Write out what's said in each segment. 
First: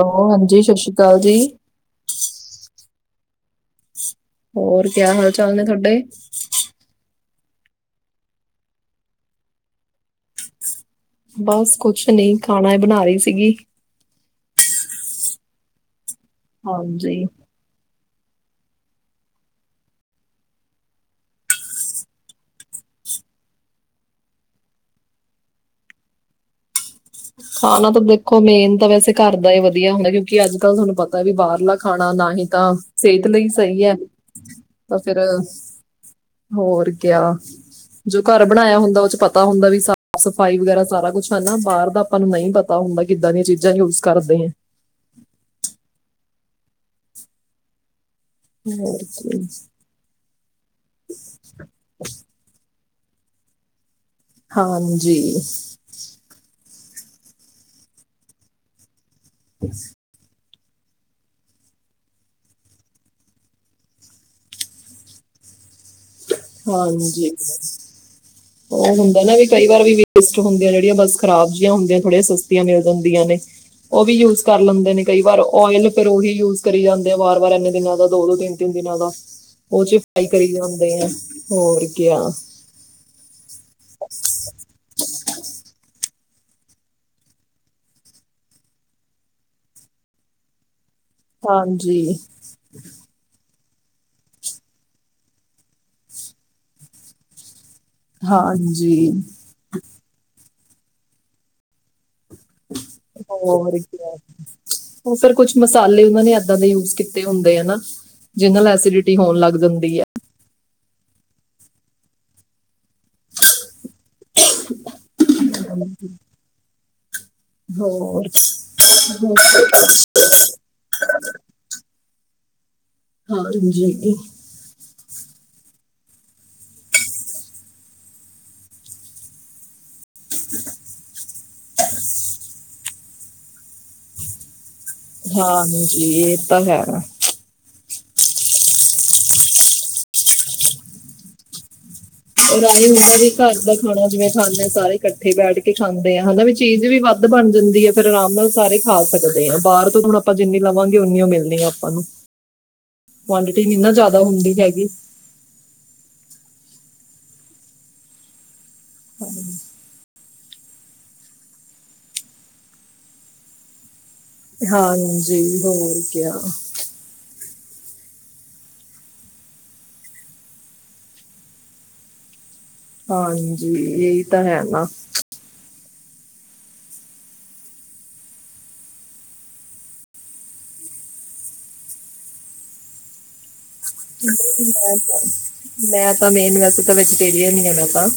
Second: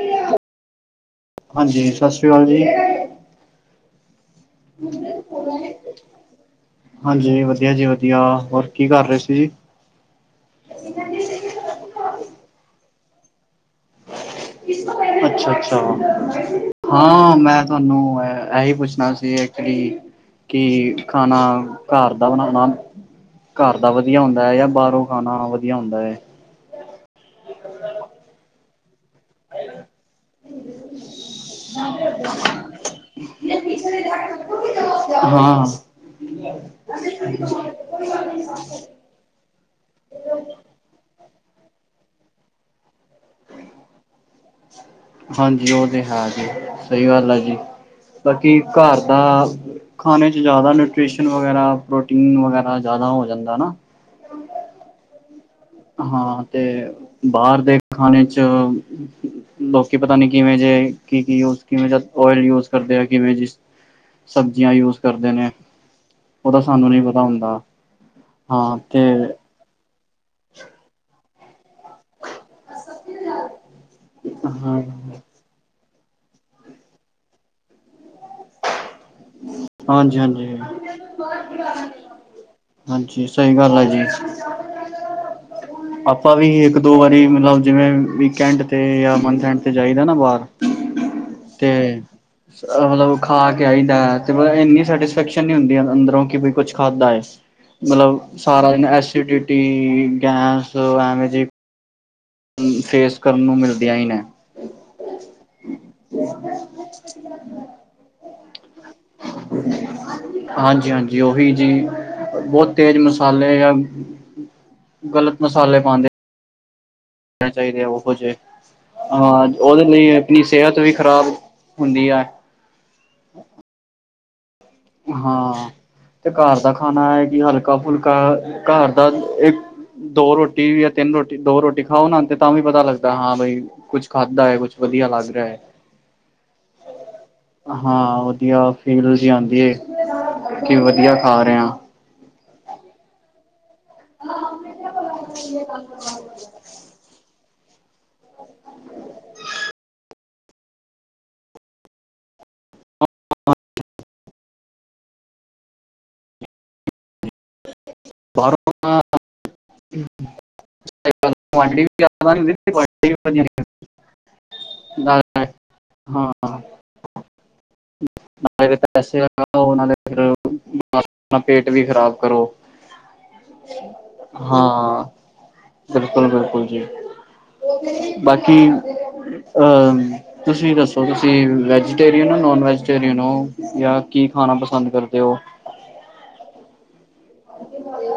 Hello ਹਾਂਜੀ ਸਤਿ ਸ਼੍ਰੀ ਅਕਾਲ ਜੀ ਹਾਂਜੀ, ਸਤਿ ਸ੍ਰੀ ਅਕਾਲ ਜੀ'। ਹੋਰ, ਕਿਆ ਹਾਲ ਚਾਲ ਨੇ ਤੁਹਾਡੇ? ਹਾਂਜੀ, ਵਧੀਆ ਜੀ, ਵਧੀਆ ਹੋਰ ਕੀ ਕਰ ਰਹੇ ਸੀ। ਬਸ ਕੁਛ ਨਹੀਂ, ਖਾਣਾ ਹੀ ਬਣਾ ਰਹੀ ਸੀਗੀ। ਅੱਛਾ- ਅੱਛਾ ਹਾਂਜੀ ਹਾਂ ਮੈਂ ਤੁਹਾਨੂੰ ਇਹ ਇਹੀ ਪੁੱਛਣਾ ਸੀ, ਐਕਚੁਲੀ ਕੀ, ਖਾਣਾ ਘਰ ਦਾ ਬਣਾਉਣਾ ਘਰ ਦਾ ਵਧੀਆ ਹੁੰਦਾ ਹੈ ਜਾਂ ਬਾਹਰੋਂ ਖਾਣਾ ਵਧੀਆ ਹੁੰਦਾ ਹੈ। ਖਾਣਾ ਤਾਂ ਦੇਖੋ, ਮੇਨ ਤਾਂ ਵੈਸੇ ਘਰ ਦਾ ਹੀ ਵਧੀਆ ਹੁੰਦਾ ਕਿਉਂਕ ਕਿ, ਅੱਜਕਲ ਤੁਹਾਨੂੰ ਪਤਾ ਵੀ ਬਾਹਰਲਾ ਖਾਣਾ ਨਾ ਹੀ ਤਾਂ ਸਿਹਤ ਲਈ ਸਹੀ ਹੈ। ਬਸ ਫੇਰ, ਹਾਂ ਹੋਰ ਕਿਆ ਜੋ ਘਰ ਬਣਾਇਆ ਹੁੰਦਾ ਉਦੇ ਚ ਪਤਾ ਹੁੰਦੈ ਵੀ ਸਾਫ਼ ਸਫ਼ਾਈ ਵਗੈਰਾ ਸਾਰਾ ਕੁਛ ਹੈਨਾ ਨਾ ਬਾਰ ਦਾ ਤੁਆਨੂੰ ਨਈ ਪਤਾ ਹੁੰਦਾ ਕਿੱਦਾਂ ਦੀਆਂ ਚੀਜ਼ਾਂ ਯੂਜ ਕਰਦੇ ਐ। ਹਾਂਜੀ ਉ ਤੇ ਹੈ ਜੀ ਸਹੀ ਗੱਲ ਐ ਜੀ। ਬਾਕੀ ਹੋਰ ਘਾਰ ਦਾ ਕੀ। ਖਾਣੇ 'ਚ ਜਾਦਾ ਨਿਊਟੀਸ਼ਨ ਵਗੈਰਾ ਪ੍ਰੋਟੀਨ ਵਗੈਰਾ ਜ਼ਿਆਦਾ ਹੋ ਜਾਂਦਾ ਨਾ। ਹਾਂਜੀ। ਹਾਂ ਤੇ ਬਾਰ ਦੇ ਖਾਨੇ ਚ ਲੋਕੀ ਪਤਾ ਨੀ ਕਿਵੇਂ ਜੇ ਕੀ, ਕੀ ਯੂਜ਼ ਕਿਵੇਂ ਜ ਓਇਲ ਯੂਜ ਕਰਦੇ ਆ ਕਿਵੇਂ ਜਿ ਸਬਜ਼ੀਆਂ ਯੂਜ ਕਰਦੇ ਨੇ। ਉਦਾ ਸਾਨੂੰ ਨੀ ਪਤਾ ਹਾਂਜੀ ਹੁੰਦਾ ਹਾਂ ਉਹ ਤੇ ਹੁੰਦਾ ਨਾ ਵੀ ਕਈ ਵਾਰ ਵੀ ਵੇਸਟ ਹੁੰਦੇ ਜਿਹੜੀ ਬਸ ਖਰਾਬ ਜਹੀਆਂ ਹੁੰਦੀਆਂ ਥੋੜੀਆਂ ਸ ਮਿਲ ਜਾਂਦੀਆਂ ਨੇ ਉ ਵੀ ਯੂਜ ਕਰ ਹਾਂ ਲੈਂਦੇ ਨੇ ਕਈ ਵਾਰ ਓਇਲ ਫੇਰ ਉਹੀ ਯੂਜ ਕਰੀ ਜਾਂਦੇ ਆ ਵਾਰ, ਵਾਰ ਇਨੇ ਦਿਨਾਂ ਦਾ ਦੋ, ਦੋ ਤਿੰਨ, ਤਿੰਨ ਦਿਨਾਂ ਦਾ। ਉਦੇ ਚ ਹਾਂਜੀ ਫ੍ਰਾਈ ਕਰੀ ਹਾਂਜੀ ਜਾਂਦੇ ਆ ਹੋਰ ਕਿਆ। ਹਾਂਜੀ, ਸਹੀ ਗੱਲ ਐ ਜੀ। ਆਪਾਂ ਵੀ ਇੱਕ ਦੋ ਵਾਰੀ ਮਤਲਬ ਜਿਵੇਂ ਵੀਕੈਂਟ ਤੇ ਜਾਂ ਮੰਥਂ ਐਂਡ ਤੇ ਜਾਈਦਾ ਨਾ ਬਾਹਰ ਤੇ ਹਾਂਜੀ ਮਤਲਬ ਖਾ ਕੇ ਆਈਦੈ, ਤੇ ਮਤਲਬ ਇੰਨੀ ਸੈਟਿਸਫੈਕਸ਼ਨ ਨੀ ਹੁੰਦੀ ਅੰਦਰੋਂ ਕਿ ਕੁਛ ਖਾਦੈ ਏ। ਮਤਲਬ ਸਾਰਾ ਦਿਨ ਹਾਂਜੀ ਐਸੀ ਡੀਟੀ ਗੈਸ ਐਵੇ ਜੇ ਫੇਸ ਕਰਨ ਨੂੰ ਮਿਲਦੀਆਂ ਈ ਨੇ। ਉ ਫੇਰ ਕੁਛ ਮਸਾਲੇ ਉਨਾਂ ਨੇ ਏਦਾਂ ਦੇ ਯੂਜ ਕੀਤੇ ਹੁੰਦੇ ਐਨਾ। ਜਿਦੇ ਨਾਲ ਐਸੀਡਿਟੀ ਹੋਣ ਲੱਗ ਜਾਂਦੀ ਐ। ਹਾਂਜੀ, ਹਾਂਜੀ ਉਹੀ ਜੀ ਬੋਤ ਤੇਜ਼ ਮਸਾਲੇ ਜਾ ਗ਼ਲਤ ਮਸਾਲੇ ਪਾਂਦੇ ਚਾਈਦੇ ਉਹੋ ਹੋਰ ਜੇ, ਹਾਂ ਉਦੇ ਲਈ ਕਿ ਸੇਹਤ ਵੀ ਖ਼ਰਾਬ ਹੁੰਦੀ ਐ। ਹਾਂਜੀ। ਹਾਂ ਤੇ ਘਰ ਦਾ ਖਾਨਾ ਐ ਏ ਕਿ ਹਲਕਾ ਫੁਲਕਾ ਘਰ ਦਾ ਇੱਕ ਦੋ ਰੋਟੀ ਜਾਂ ਤਿੰਨ ਰੋਟੀ, ਦੋ ਰੋਟੀ ਖਾਓ ਨਾ ਤੇ ਤਾਂ ਵੀ ਪਤਾ ਲੱਗਦਾ ਹਾਂ ਬਾਈ ਕੁੱਛ ਖਾਧਾ ਏ ਕੁਛ ਹਾਂਜੀ, ਏ ਤਾਂ ਹੈਗਾ। ਹਾਂ, ਵਧੀਆ ਫੀਲ ਜੀ ਆਦੀ ਏ ਕਿ ਵਧੀਆ ਖਾ ਰਹੇ ਆ। ਔਰ ਆਏ ਹੁੰਦਾ ਵੀ ਘਰ ਦਾ ਖਾਣਾ ਜਿਵੇਂ ਖਾਂਦੇ ਆ ਸਾਰੇ ਇਕੱਠੇ ਬੈਠ ਕੇ ਖਾਂਦੇ ਆ ਹੈਨਾ ਵੀ ਚੀਜ਼ ਵੀ ਵ ਧ ਬਣ ਜਾਂਦੀ ਏ ਫੇਰ ਆਰਾਮ ਨਾਲ ਸਾਰੇ ਖਾ ਸਕਦੇ ਆ, ਬਾਰ ਤੋਂ ਹੁਨ ਆਪਾਂ ਜਿੰਨੀ ਲਵਾਂਗੇ ਉਨੀ ਉ ਮਿਲਨੀ ਆ ਆਪਾਂ ਨੂੰ। [inaudible] ਕੁਆਂਟਿਟੀ ਨੀ ਨਾ ਜ਼ਿਆਦਾ ਹੁੰਦੀ ਹੈਗੀ। [unintelligible] ਹਾਂਜੀ, ਹੋਰ ਕਿਆ। [inaudible] ਨਾਲੇ ਪੈਸੇ ਲਗਾਓ ਨਾਲੇ ਫੇਰ ਅਪਨਾ ਪੇਟ ਵੀ ਖ਼ਰਾਬ ਕਰੋ। ਹਾਂਜੀ ਏ ਤਾ ਹੈ ਨਾ। ਬਿਲਕੁਲ-ਬਿਲਕੁਲ ਜੀ ਬਾਕੀ ਅ ਤੁਸੀ ਦੱਸੋ ਤੁਸੀਂ ਵੈਜੀਟੇਰੀਅਨ ਓ ਨੋਨ ਵੈਜੀਟੇਰੀਅਨ ਓ? ਯਾ ਕੀ ਮੈਂ ਖਾਣਾ ਪਸੰਦ ਕਰਦੇ ਤਾਂ ਓ? ਮੈਂ ਤਾਂ ਮੇਨ ਵੈਸੇ ਤਾ ਵੈਜੀਟੇਰੀਅਨ ਈ ਰੱਬਾ,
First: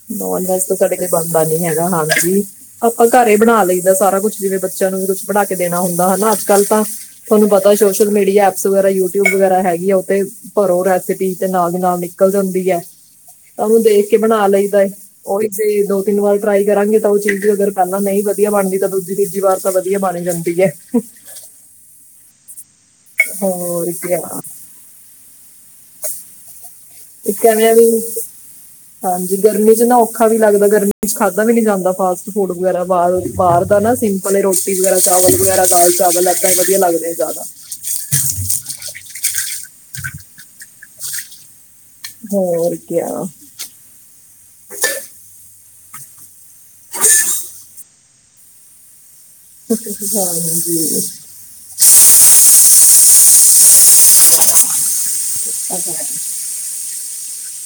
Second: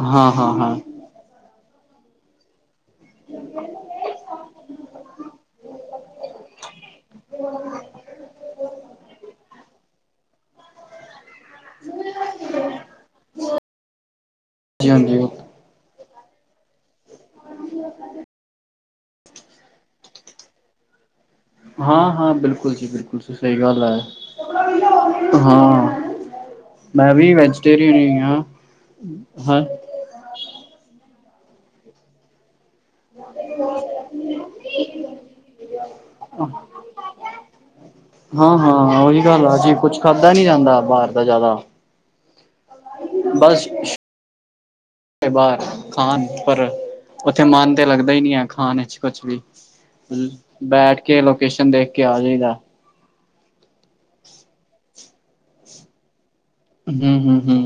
ਹਾਂ ਨੋਨ ਹਾਂ ਵੈਜ ਹਾਂ ਤੋ ਤੁਆਡੇ ਬਣਦਾ ਨੀ ਹੈਗਾ ਹਾਂਜੀ, ਆਪਾਂ ਘਰੇਂ ਈ ਬਣਾਂ ਲਇਦਾ ਸਾਰਾ ਕੁੱਛ ਜਿਵੇਂ ਬੱਚਿਆਂ ਨੂੰ ਵੀ ਕੁੱਛ ਬਣਾਂ ਕੇ ਦੇਣਾ ਹੁੰਦਾ ਹਨਾ ਅੱਜ- ਕੱਲ ਤਾਂ ਥੋਨੂੰ ਪਤਾ ਸੋਸ਼ਲ ਮੀਡੀਆ, ਐਪਸ ਵਗ਼ੈਰਾ ਯੂਟਿਊਬ ਵਗੈਰਾ ਹੈਗੀ ਆ ਓਤੇ ਭਰੋ ਰੈਸਪ -ਪੀ ਤੇ ਨਾਲ ਦੀ ਨਾਲ ਨਿਕਲ ਜਾਂਦੀ ਐ ਤਾ ਉਹਨੂੰ ਦੇਖ ਕੇ ਬਣਾ ਲਈਦਾ ਐ, ਜੀ ਹਾਂਜੀ ਓਹੀ ਚੀਜ਼ ਦੋ ਤਿੰਨ ਵਾਰ ਟਰਾਈ ਕਰਾਂਗੇ ਤਾ ਓ ਚੀਜ਼ ਅਗਰ ਪਹਿਲਾ ਨਈ ਵਧੀਆ ਬਣਦੀ, ਤਾਂ ਦੂਜੀ ਤੀਜੀ ਵਾਰ ਤਾਂ ਵਧੀਆ ਬਣ ਈ ਜਾਂਦੀ ਐ। ਹਾਂ-ਹਾਂ ਬਿਲਕੁਲ ਜੀ ਬਿਲਕੁਲ ਸਈ ਗੱਲ ਹੋਰ ਐ। ਕੀ ਹਾਂ। ਮੈਂ ਵੀ ਇੱਕ ਐਵੇਂ ਆ ਵੈਜੀਟੇਰੀਅਨ ਵੀ ਈ ਆਂ ਹਾਂਜੀ ਹਾਂ ਗਰਮੀ 'ਚ ਨਾ ਔਖਾ ਵੀ ਲਗਦਾ ਗਰਮੀ ਚ ਖਾਂਦਾ ਵੀ ਨੀ ਜਾਂਦਾ, ਫਾਸਟ ਫੂਡ ਵਗ਼ੈਰਾ। ਬਾਰੋਂ ਦੀ ਬਾਰ ਦਾ ਨਾ ਸਿੰਪਲ ਈ ਰੋਟੀ ਵਗੈਰਾ, ਚਾਵਲ ਵਗੈਰਾ, ਦਾਲ ਚਾਵਲ ਏਦਾ ਈ ਵਧੀਆ ਲਗਦੇ ਆ ਜਾਦਾ। ਹਾਂ-ਹਾਂ ਓਹੀ ਗੱਲ ਆ ਜੀ ਕੁੱਛ ਖਾਦਾਂ ਨੀ ਜਾਂਦਾ ਬਾਰ ਦਾ ਜਾਦਾ। ਹੋਰ ਕਿਆ ਅੱਛ ਛ ਤੇ ਬਾਰ ਖਾਣ, ਪਰ ਉੱਥੇ ਮਨ ਤੇ ਲਗਦਾ ਈ ਨੀ ਐ ਖਾਣ ਇੱਚ। ਕੁੱਛ ਵੀ ਬੈਠ ਕੇ ਲੋਕੇਸ਼ਨ ਦੇਖ ਕੇ ਆ ਜਾਈਦਾ। [inaudible] [inaudible] ਹੂੰ-ਹੂੰ-ਹੂੰ।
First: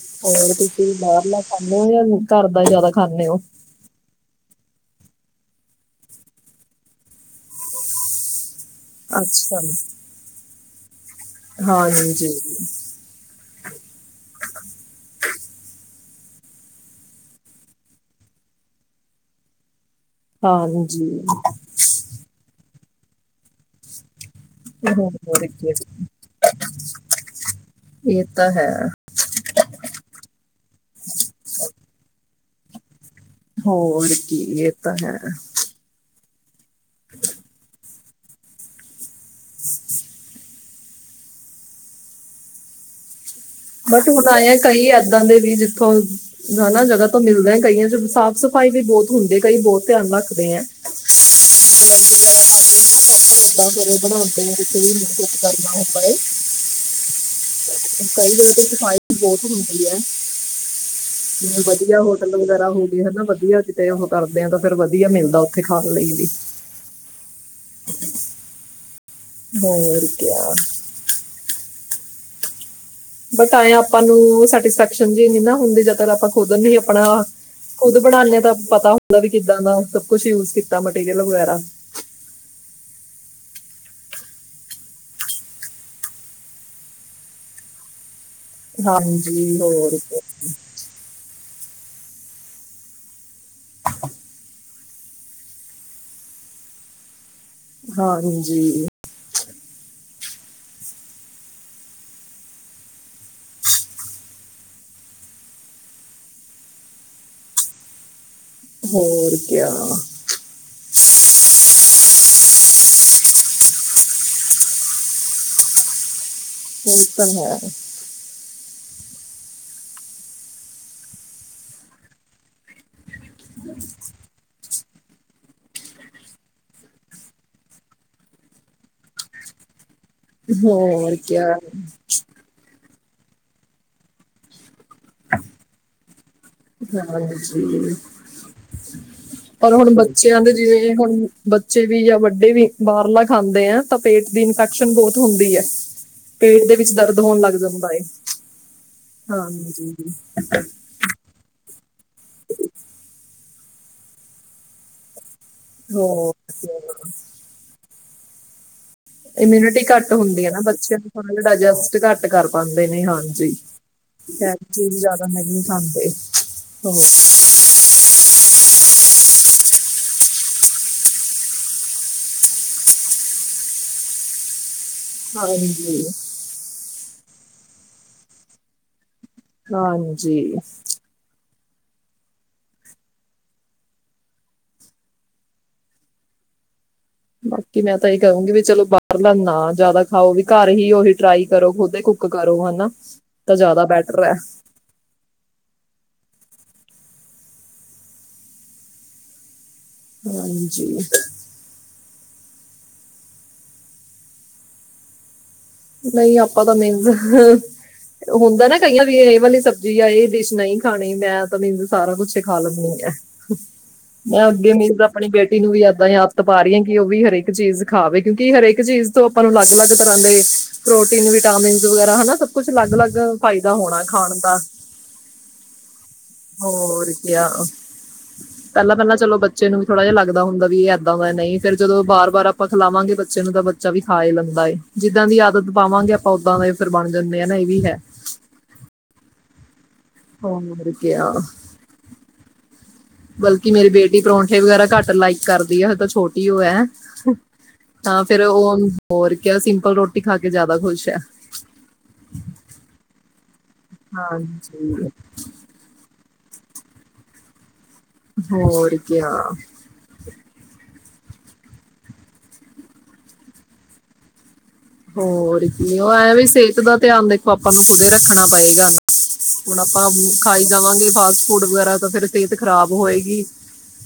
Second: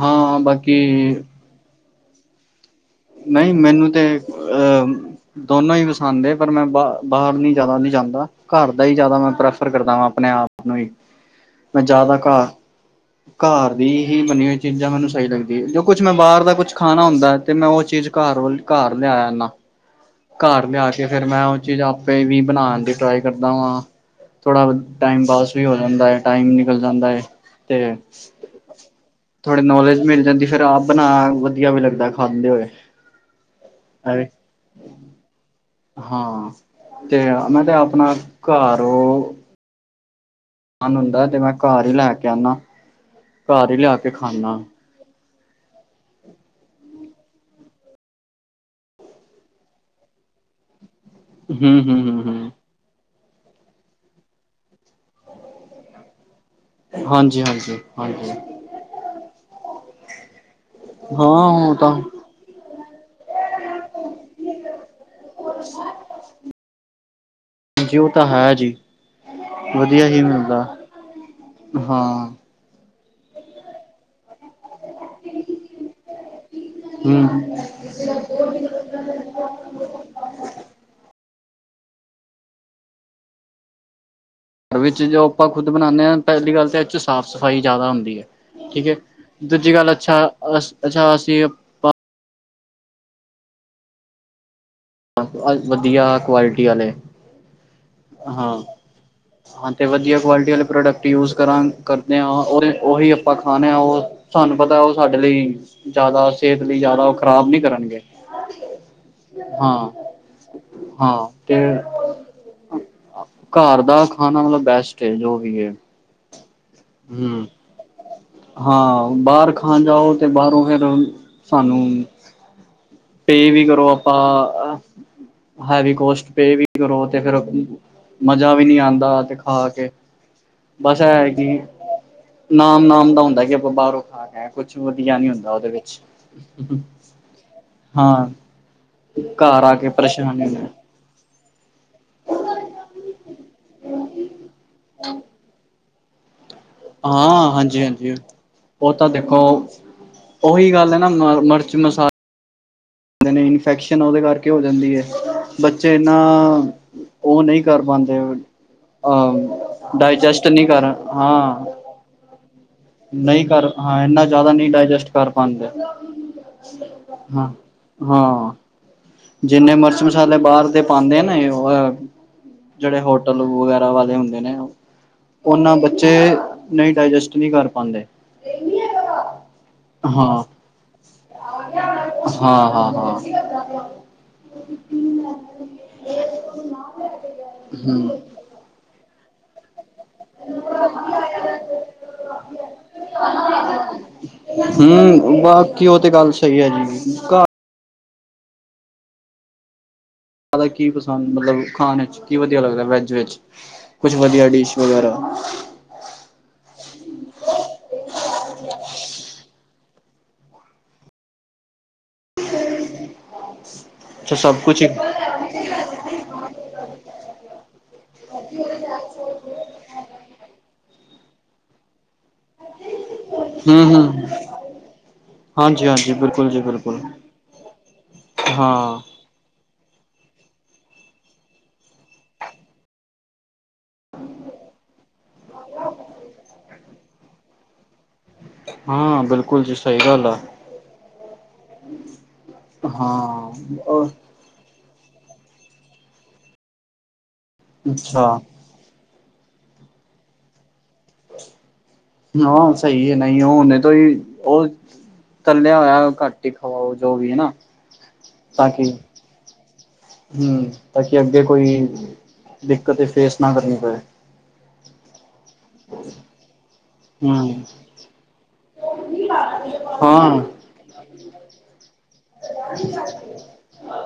ਹਾਂ ਹੋਰ ਬਾਕੀ ਤੁਸੀ ਬਾਹਰਲਾ ਖਾਣੇ ਓ ਜਾਂ ਘਰ ਦਾ ਜਾਦਾ ਨਈ ਮੈਨੂੰ ਤੇ ਅਹ ਦੋਨੋਂ ਈ ਪਸੰਦ ਏ, ਪਰ ਮੈਂ ਬਾਰ ਬਾਹਰ ਨੀ ਜਾਦਾ ਨੀ ਜਾਂਦਾ। ਘਰ ਦਾ ਈ ਜਾਦਾ ਮੈਂ ਅੱਛਾ ਪ੍ਰੈਫਰ ਕਰਦਾ ਵਾਂ ਆਪਣੇ ਆਪ ਨੂੰ ਈ, ਮੈਂ ਜਾਦਾ ਹਾਂਜੀ ਘਰ ਘਾਰ ਦੀ ਹੀ ਬਣੀ ਹੋਈ ਚੀਜ਼ਾਂ ਮੈਨੂੰ ਸਈ ਲਗਦੀ ਏ, ਜੋ ਕੁੱਛ ਮੈਂ ਬਾਰ ਦਾ ਕੁੱਛ ਖਾਣਾ ਹੁੰਦਾ ਐ ਤੇ ਮੈਂ ਓ ਚੀਜ਼ ਘਰ ਵੱਲ ਘਰ ਲੈ ਆਣਾ। ਘਰ ਲਿਆ ਕੇ ਹਾਂਜੀ ਫੇਰ ਮੈਂ ਓ ਚੀਜ਼ ਆਪੇ ਵੀ ਬਨਾਣ ਦੀ ਟਰਾਈ ਕਰਦਾ ਵਾਂ। ਥੋੜਾਂ ਟਾਈਮ ਹੋਰ ਪਾਸ ਵੀ ਕੀ ਹੋ ਜਾਦਾ ਏ, ਟਾਇਮ ਨਿਕਲ ਜਾਂਦਾ ਏ ਤੇ ਏ ਤਾ ਹੈ। ਥੋੜੀ ਨੌਲੇਜ ਮਿਲ ਜਾਂਦੀ, ਫੇਰ ਆਪ ਬਣਾ ਵਧੀਆਂ ਵੀ ਲਗਦਾ ਖਾਂਦੇ ਹੋਏ। ਹੋਰ ਐਵੇਂ ਕੀ, ਏ ਤਾ ਹੈ। ਹਾਂ, ਤੇ ਮੈਂ ਤੇ ਆਪਣਾ ਘਰ ਓ ਮਨ ਹੁੰਦਾਂ ਤੇ ਮੈਂ ਘਰ ਈ ਲੈ ਕੇ ਆਣਾ। ਬਟ ਹੁਣ ਆਏ ਆ ਕਈ ਏਦਾਂ ਦੇ ਵੀ ਜਿੱਥੋਂ ਦਾ ਨਾ ਜਗਾ ਤੋਂ ਮਿਲਦਾ ਐ ਕਈਆਂ ਚੋਂ ਸਾਫ਼- ਸਫ਼ਾਈ ਵੀ ਬੋਤ ਹੁੰਦੀ, ਕਈ ਬੋਤ ਧਿਆਨ ਰੱਖਦੇ ਐ। ਹੂੰ -ਹੂੰ-ਹੂੰ-ਹੂੰ। [unintelligible] ਕਈ ਹਾਂਜੀ ਹਾਂਜੀ ਹਾਂਜੀ ਲੋਕ ਦੀ ਸਫਾਈ ਬੋਤ ਹੁੰਦੀ ਐ। ਹਾਂ ੲੌ ਤਾ ਤਲਵ ਵਗੈਰਾ ਹੋਗੀ ਹਨਾ ਵਧੀਆਂ ਕਿੱਤੇ ਉਹ ਕਰਦੇ ਆ ਤਾਂ ਫੇਰ ਵਧੀਆ ਮਿਲਦਾ ਉੱਥੇ ਖਾਣ ਲਈ ਵੀ। ਜੀ ਓ ਤਾਂ ਹੈ ਜੀ, ਹੋਰ ਵਧੀਆਂ ਹੀ ਕੀ ਮਿਲਦਾ ਹਾਂ। ਬਟ ਐਏ ਆਪਾਂ ਨੂੰ ਸੈਟਿਸਫੈਕਸ਼ਨ ਜੀ ਨੀ ਨਾ ਹੁੰਦੀ, ਜਦ ਤਰ ਆਪਾਂ ਖੁੱਦ ਨੀ ਆਪਣਾ ਹੂੰ ਖੁੱਦ ਬਣਾਨੇ ਆ ਤਾਂ ਪਤਾ ਹੁੰਦਾ ਵੀ ਕਿੱਦਾਂ ਦਾ ਸਭ ਕੁੱਛ ਯੂਜ ਕੀਤਾਂ ਮਟੀਰੀਅਲ ਵਗ਼ੈਰਾ। ਵਿਚ ਜੋ ਆਪਾਂ ਖੁੱਦ ਬਨਾਣੇ ਆ ਪਹਿਲੀ ਗੱਲ ਤਾ ਐਚ ਸਾਫ਼- ਸਫ਼ਾਈ ਜਾਦਾ ਹੁੰਦੀ ਐ। ਠੀਕ ਐ, ਹਾਂਜੀ ਦੂਜੀ ਗੱਲ ਹੋਰ ਕਿਆ। ਅੱਛਾ ਅ ਅੱਛਾ ਅਸੀ ਅ ਵਧੀਆਂ ਕੁਆਲਟੀ ਆਲੇ, ਹਾਂ। ਹਾਂਜੀ ਹਾਂ ਤੇ ਵਧੀਆਂ ਕੁਆਲਟੀ ਵਾਲੇ ਪ੍ਰੋਡਕਟ ਯੂਜ਼ ਕਰਾਂ ਕਰਦੇ ਆ ਔਰ ਓਹੀ ਆਪਾਂ ਖਾਣੇ ਆਂ ਓ ਸਾਨੂੰ ਪਤਾ ਏ ਓ ਸਾਡੇ ਲਈ, ਜਾਦਾ ਸੇਤ ਲਈ ਜਾਦਾ ਓ ਖ਼ਰਾਬ ਨੀ ਕਰਨਗੇ। ਹੋਰ ਕੀ ਹਾਲ ਹਾਂ ਆ? ਹਾਂ ਤੇਰ ਘਰ ਦਾ ਖਾਣਾ ਮਲੇ ਬੈਸਟ ਏ ਜੋ ਵੀ ਏ। ਉਹ ਤਾਂ ਹੂੰ। ਹੈ ਹਾਂ ਬਾਰ ਖਾਣ ਜਾਓ ਤੇ ਬਾਰੋ ਫੇਰ, ਸਾਨੂੰ ਪੇ ਵੀ ਕਰੋ ਆਪਾ ਹੈਵੀ ਕੋਸਟ ਪੇ ਵੀ ਕਰੋ ਤੇ ਫੇਰ, ਮਜ਼ਾ ਵੀ ਨੀ ਆਂਦਾ ਤੇ ਖਾ ਕੇ। ਬਸ ਹੋਰ ਹੈ ਕੀ, ਕਿਆ ਨਾਮ-ਨਾਮ ਦਾ ਹੁੰਦਾ ਕੀ ਆਪਾਂ ਬਾਰੋਂ ਖਾ ਕੇ ਆਏ ਕੁਛ ਵਦੀਆ ਨੀ ਹੁੰਦਾ ਓਦੇ ਵੇਚ। [unintelligible] ਘਰ ਪਰ ਆ ਕੇ ਹੁਣ ਪਰੇਸ਼ਾਨੀ ਬੱਚੇਆਂ ਦੇ ਹੁੰਦੀ। ਜੀਏ ਹੁਣ ਬੱਚੇ ਵੀ ਜਾਂ ਵੱਡੇ ਵੀ ਬਾਰਲਾ ਖਾਂਦੇ ਐਂ ਤਾਂ ਪੇਟ ਦੀ ਇਨਫੈਕਸ਼ਨ ਬੋਤ ਹੁੰਦੀ ਐ। [inaudible] ਪੇਟ ਦੇ ਵੀਚ ਦਰਦ ਹੋਣ ਲੱਗ ਜਾਂਦਾ ਏ। ਓ ਤਾਂ ਦੇਖੋ, ਹਾਂਜੀ ਓਹੀ ਗੱਲ ਐ ਨਾ ਮਰ ਮੜਚ ਮਸਾ ਇਨਫੈਕਸ਼ਨ ਓਦੇ ਕਰਕੇ ਹੋ ਜਾਂਦੀ ਐ, ਬੱਚੇ ਐਨਾ ਹੋਰ ਕਿਆ। ਓ ਨਈ ਕਰ ਪਾਦੇ ਹੈ। ਈਮੀਂਊਨਟੀ ਘੱਟ ਹੁੰਦੀ ਐ ਨਾ ਨਹੀਂ ਕਰ ਬੱਚੇਆਂ ਨੂੰ ਥੋੜਾਜਾ ਹਾਂ ਡਾਏਜਸਟ ਘੱਟ ਕਰ ਪਾਦੇ ਨੇ ਨਹੀਂ ਹਾਂਜੀ ਕਰ ਹਾਂ ਇੰਨਾ [unintelligible] ਜ਼ਿਆਦਾ ਚੀਜ਼ ਜਾਦਾ ਨਹੀ ਖਾਂਦੇ। ਹੋਰ ਹੂੰ, ਹਾਂ। ਜੀਨੇ ਮੀਰਚ ਮਸਾਲੇ ਬਾਹਰ ਦੇ ਪਾਨੇ ਨੇ ਓ ਜੇ ਓ ਆ ਜੇੜੇ ਹੋਟਲ ਵਗੈਰਾ ਵਾਲੇ ਹੁੰਦੇ ਨੇ ਓ ਓਨਾਂ ਹਾਂਜੀ ਬੱਚੇ, ਨਈ ਡਾਏਜੈਸਟ ਨੀ ਕਰ ਪਾਂਦੇ [unintelligible] ਹਾਂਜੀ। ਹਾਂ, ਹਾਂ, ਹਾਂ। [unintelligible] ਬਾਕੀ ਮੈਂ ਤਾਂ ਹਮ ਏ ਕਹੂੰਗੀ ਵੀ ਚਲੋ ਬਾਰਲਾ ਨਾ ਜਾਦਾ ਖਾਓ ਵੀ ਘਰ ਹੀ ਓਹੀ ਟਰਾਈ ਕਰੋ ਖੁਦ ਕੁੱਕ ਕਰੋ ਹਨਾ, ਤਾਂ ਜਾਦਾ ਬੈਟਰ ਐ। ਹੂੰ ਬਾਕੀ ਓ ਤੇ ਗੱਲ ਸਈ ਐ ਜੀ, ਕ ਜਾਦਾ ਹਾਂਜੀ ਕੀ ਪਸੰਦ ਮਲਬ ਖਾਣੇ ਚ? ਕੀ ਵਧੀਆ ਲੱਗਦਾ ਵੈਜ ਵੇਚ, ਕੁਛ ਵਦੀਆ ਡੇਸ਼ ਵਗੈਰਾ? ਨਈ ਆਪਾਂ ਤਾਂ ਮੇਗ ਹੁੰਦਾ ਨਾ ਕਈਆਂ ਵੀ ਏ ਵਾਲੀ ਸਬਜ਼ੀ ਜਾਂ ਏ ਡੇਸ਼ ਨਈਂ ਖਾਣੀ ਮੈਂ ਤਾਂ ਮੈਨੂੰ ਸਾਰਾ ਕੁੱਛ ਖਾ ਲੈਂਨੀ ਆਂ, ਮੈਂ ਸਭ ਅੱਗੇ ਕੁਛ ਮੀਲਦਾ ਆਪਣੀ ਬੇਟੀ ਨੂੰ ਵੀ ਐਦਾਂ ਈ ਆਦਤ ਪਾ ਰਈ ਆਂ ਕੀ ਓ ਵੀ ਹਰੇਕ ਚੀਜ਼ ਖਾਵੇ ਕੇਓਂਕੀ ਹਰੇਕ ਚੀਜ਼ ਤੋਂ ਆਪਾਂ ਨੂੰ ਅਲੱਗ-ਅਲੱਗ ਤਰਾ ਦੇ, ਪ੍ਰੋਟੀਨ ਵੀਟਾਮੀਨ ਵਗੈਰਾ ਹਨਾ ਸ ਕੁਛ ਲੱਗ-ਲੱਗ ਫਾਈਦਾ ਹਮ ਹੋਣਾਂ ਹਮ ਖਾਣ ਦਾ। ਹਾਂਜੀ ਹਾਂਜੀ ਬਿਲਕੁਲ ਜੀ ਬਿਲਕੁਲ ਹੋਰ ਕੀਆ, ਹਾਂ ਪੈਂਲਾਂ-ਪੈਂਲਾਂ ਚਲੋ‌ ਬਾ ਚੇ ਨੂੰ ਵੀ ਥੋੜਾ ਜੇਆ ਲੱਗਦਾ ਹੁੰਦਾ ਦਾਂ ਵੀ ਏਦਾਂ ਦਾ ਨਈ ਫੇਰ ਜਦੋਂ ਬਾਰ-ਬਾਰ ਆਪਾਂ ਖਲਾਵਾਂਗੇ ਬੱਚੇ ਨੂੰ ਤਾਂ ਬ ਚਾ ਵੀ ਖਾ ਲੈਂਦਾਂ ਏ ਜੀਦਾਂ ਦੀ ਆਦਤ ਪਾਵਾਂਗੇ ਆਪਾਂ ਓਦਾਂ ਦਾ ਫੇਰ ਬਣ ਜਾਂਦੇ ਏ ਨਾ ਏ ਵੀ ਹੈ। ਹਾਂ ਬੇਲਕੁਲ ਜੀ ਸਈ ਗੱਲ ਆ [unintelligible] ਹਾਂ ਬਲਕਿ ਮੇਰੀ ਓ ਬੇਟੀ ਪਰੌਂਠੇ ਵਗੈਰਾ ਘੱਟ ਲਾਈਕ ਕਰਦੀ ਆ ਹਏ ਤਾਂ ਛੋਟੀ ਓ ਐ ਤਾਂ ਅੱਛਾ ਫੇਰ ਹੋਰ ਕੇਆ ਸੀਂਪਲ ਰੋਟੀ ਖਾ ਕੇ ਜਾਦਾ ਖੁਸ਼ ਐ। ਹਾਂ, ਸਹੀ ਹੈ, ਨਹੀਂ ੳ ਹੁਨੇ ਤੋਂ ਹੀ ਉਹ ਹਾਂਜੀ ਤੱਲਿਆ ਹੋਇਆ ਘੱਟ ਹੀ ਖਵਾਓ, ਜੋ ਵੀ ਹਨਾ। ਹੋਰ ਕਿਆਂ ਹੰਮ, ਤਾਂ ਕਿ ਅੱਗੇ ਕੋਈ, ਦਿੱਕਤ ਫੇਸ ਨਾ ਕਰਨੀ ਪਵੇ। ਹੋਰ ਨਹੀਂ, ਉਹ ਐਂ ਵੀ ਸਿਹਤ ਦਾ ਧਿਆਨ ਦੇਖੋ ਹਮ ਆਪਾਂ ਨੂੰ ਖੁਦ ਰੱਖਣਾ ਪਏਗਾ, ਹੁਣ ਆਪਾਂ ਹਾਂ ਖਾਈ ਜਾਵਾਂਗੇ ਫਾਸਟ ਫੂਡ ਵਗੈਰਾ, ਤਾਂ ਫੇਰ ਸਿਹਤ ਖ਼ਰਾਬ ਹੋਏਗੀ।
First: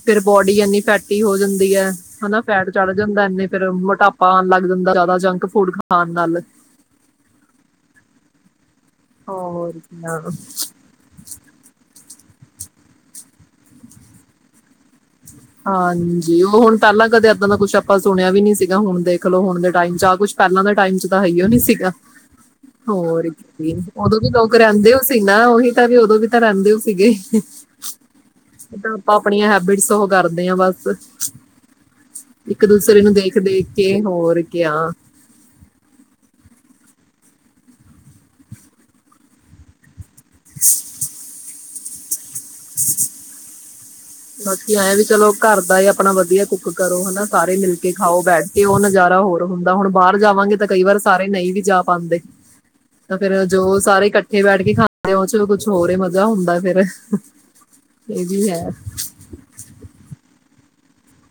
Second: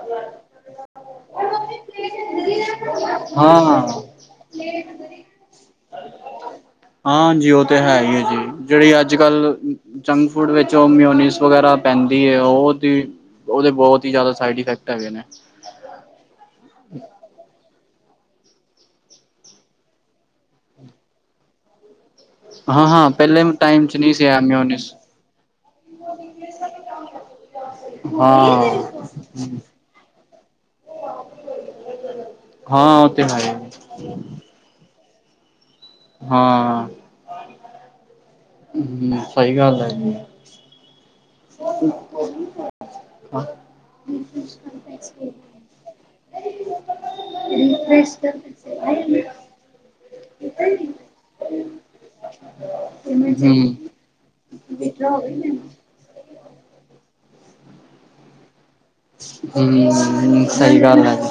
ਫੇਰ ਬੋਡੀ ਇੰਨੀ ਫੈਟੀ ਹੋ ਜਾਂਦੀ ਹੈ, ਹਨਾ ਫੈਟ ਚੜ ਜਾਂਦਾ ਇਨੀ ਫ਼ਿਰ ਹਾਂ ਮੋਟਾਪੇ ਆਉਣ ਲੱਗ ਜਾਂਦਾ ਜ਼ਿਆਦਾ, ਜੰਕ ਫੂਡ ਖਾਣ ਨਾਲ। ਹਾਂਜੀ ਉਹ ਤਾਂ ਹੈ ਹੀ ਹੈ ਜੀ, ਜਿਹੜੀ ਅੱਜ ਕੱਲ੍ਹ ਹੋਰ ਕਿਆ ਜੰਕ ਫੂਡ ਵਿੱਚ ਉਹ ਮਿਓਨੀਸ ਵਗੈਰਾ ਪੈਂਦੀ ਹੈ, ਉਹਦੀ-ਉਹਦੇ ਬਹੁਤ ਹੀ ਜ਼ਿਆਦਾ ਸਾਈਡ ਇਫੈਕਟ ਹੈਗੇ ਨੇ। ਹਾਂਜੀ, ਉਹ ਹੁਣ ਪਹਿਲਾਂ ਕਦੇ ਇੱਦਾਂ ਦਾ ਕੁਛ ਆਪਾਂ ਸੁਣਿਆ ਵੀ ਨੀ ਸੀਗਾ, ਹੁਣ ਦੇਖਲੋ ਹੁਣ ਦੇ ਟਾਈਮ 'ਚ ਆਹ ਕੁਛ ਪਹਿਲਾਂ ਦੇ ਟਾਈਮ 'ਚ ਤਾਂ, ਹੈ ਉਹ ਨੀ ਸੀਗਾ। ਹਾਂ ਹਾਂ, ਪਹਿਲੇ ਤੇ ਟਾਈਮ ਚ ਨਹੀਂ ਉਦੋਂ ਸੀ ਵੀ ਲੋਕ ਮਿਊਨਿਸ ਰਹਿੰਦੇ ਓਸੀ ਨਾ, ਉਹੀ ਤਾਂ ਵੀ ਉਦੋਂ ਵੀ ਤਾਂ ਰਹਿੰਦੇ ਸੀਗੇ। ਹਾਂ। ਜਿਦਾਂ ਆਪਾਂ ਆਪਣੀਆਂ ਹੈਬਿਟਸ ਕਰਦੇ ਹਾ ਬਸ, ਇੱਕ ਦੂਸਰੇ ਹਾਂ ਉਹ ਨੂੰ ਤੇ ਹੈ ਦੇਖ-ਦੇਖ ਕੇ, ਹੋਰ ਕੇਰਾ ਹਾਂ। ਹਮ, ਸਹੀ ਗੱਲ ਹੈ ਜੀ। [inaudible] ਹਾਂ। [inaudible] ਬਾਕੀ ਐਂ ਵੀ ਚਲੋ, ਘਰ ਦਾ ਆਪਣਾ ਵਧੀਆ ਕੁੱਕ ਕਰੋ ਹਨਾ, ਸਾਰੇ ਮਿਲ ਕੇ ਖਾਓ ਬੈਠ ਕੇ, ਉਹ ਨਜ਼ਾਰਾ ਹੋਰ ਹੁੰਦਾ। ਹੁਣ ਬਾਹਰ ਜਾਵਾਂਗੇ, ਤਾਂ ਕਈ ਵਾਰ ਸਾਰੇ ਨਹੀਂ ਵੀ ਜਾ ਪਾਂਦੇ। ਤਾਂ ਫੇਰ ਜੀ ਜੋ ਸਾਰੇ ਇਕੱਠੇ ਬੈਠ ਕੇ ਖਾਂਦੇ, ਉਹ 'ਚ ਕੁਛ ਹੋਰਹੀ ਮਜ਼ਾ ਹੁੰਦਾ ਫ਼ਿਰ, ਇਹ ਵੀ ਹੈ। ਹਮਮਮਮ ਹ, ਸਹੀ ਗੱਲ ਆਜੀ।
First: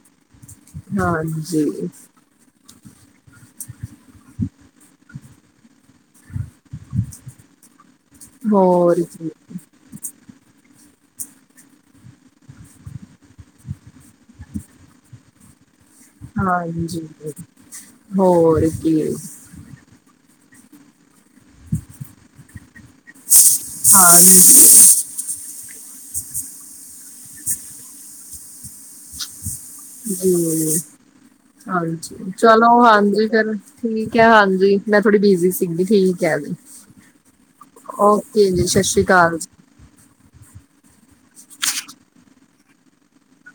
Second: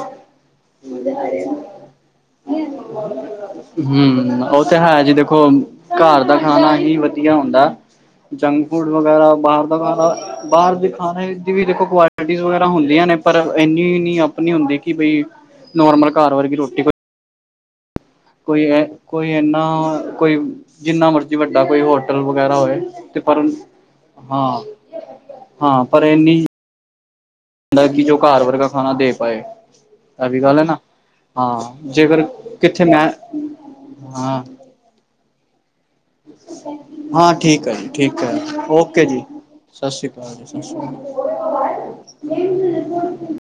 ਹਾਂਜੀ। ਹ [inaudible] ਹਮ, ਉਹ ਤੇ ਹੈ ਜੀ ਦੇਖੋ, ਘਰ ਦਾ ਖਾਣਾ ਹੀ ਵਧੀਆ ਹੁੰਦਾ ਜੰਕ ਫੂਡ ਹੋਰ ਕੀ ਵਗੈਰਾ ਬਾਹਰ ਬਾਹਰ ਦੇ ਖਾਣੇ ਦੀ ਵੀ ਦੇਖੋ ਕੁਆਲਿਟੀ ਵਗੈਰਾ ਹੁੰਦੀਆਂ ਨੇ, ਪਰ ਇੰਨੀ ਵੀ ਨੀ ਆਪਣੀ ਹੁੰਦੀ ਕਿ ਬਈ, ਨੋਰਮਲ ਘਰ ਵਰਗੀ ਰੋਟੀ ਕੋਈ ਠੀਕ। [unintelligible] ਕੋਈ ਐ, ਕੋਈ ਇਨਾ ਕੋਈ ਜਿੰਨਾ ਮਰਜ਼ੀ ਵੱਡਾ ਕੋਈ ਹੋਟਲ ਵਗੈਰਾ ਹੋਵੇ, ਤੇ ਪਰ ਹਾਂ ਹਾਂਜੀ ਹਾਂ, ਪਰ ਇਹਨੀ ਹੁੰਦਾ, ਕਿ ਜੋ ਘਰ ਵਰਗਾ ਖਾਣਾ ਦੇ ਪਾਏ। ਇਹ ਜੀ ਵੀ ਗੱਲ ਹੈ ਨਾ ਵਹੀ। [unintelligible] ਹਾਂ ਹਾਂਜੀ, ਜੇਕਰ ਚਲੋ ਕਿੱਥੇ ਮੈਂ ਹਾਂਜੀ ਫਿਰ ਠੀਕ ਹੈ ਹਾਂ ਹਾਂਜੀ, ਮੈਂ ਥੋੜੀ ਬਿਜੀ ਸੀ। ਿੰਦੀ ਠੀਕ [unintelligible] ਹਾਂ ਠੀਕ ਹੈ ਜੀ, ਠੀਕ ਹੈ ਓਕੇ ਜੀ ਸਤਿ ਓਕੇ ਸ਼੍ਰੀ ਜੀ। ਅਕਾਲ ਸਤਿ ਸ੍ਰੀ ਅਕਾਲ ਜੀ, ਸਤਿ ਸ੍ਰੀ ਅਕਾਲ।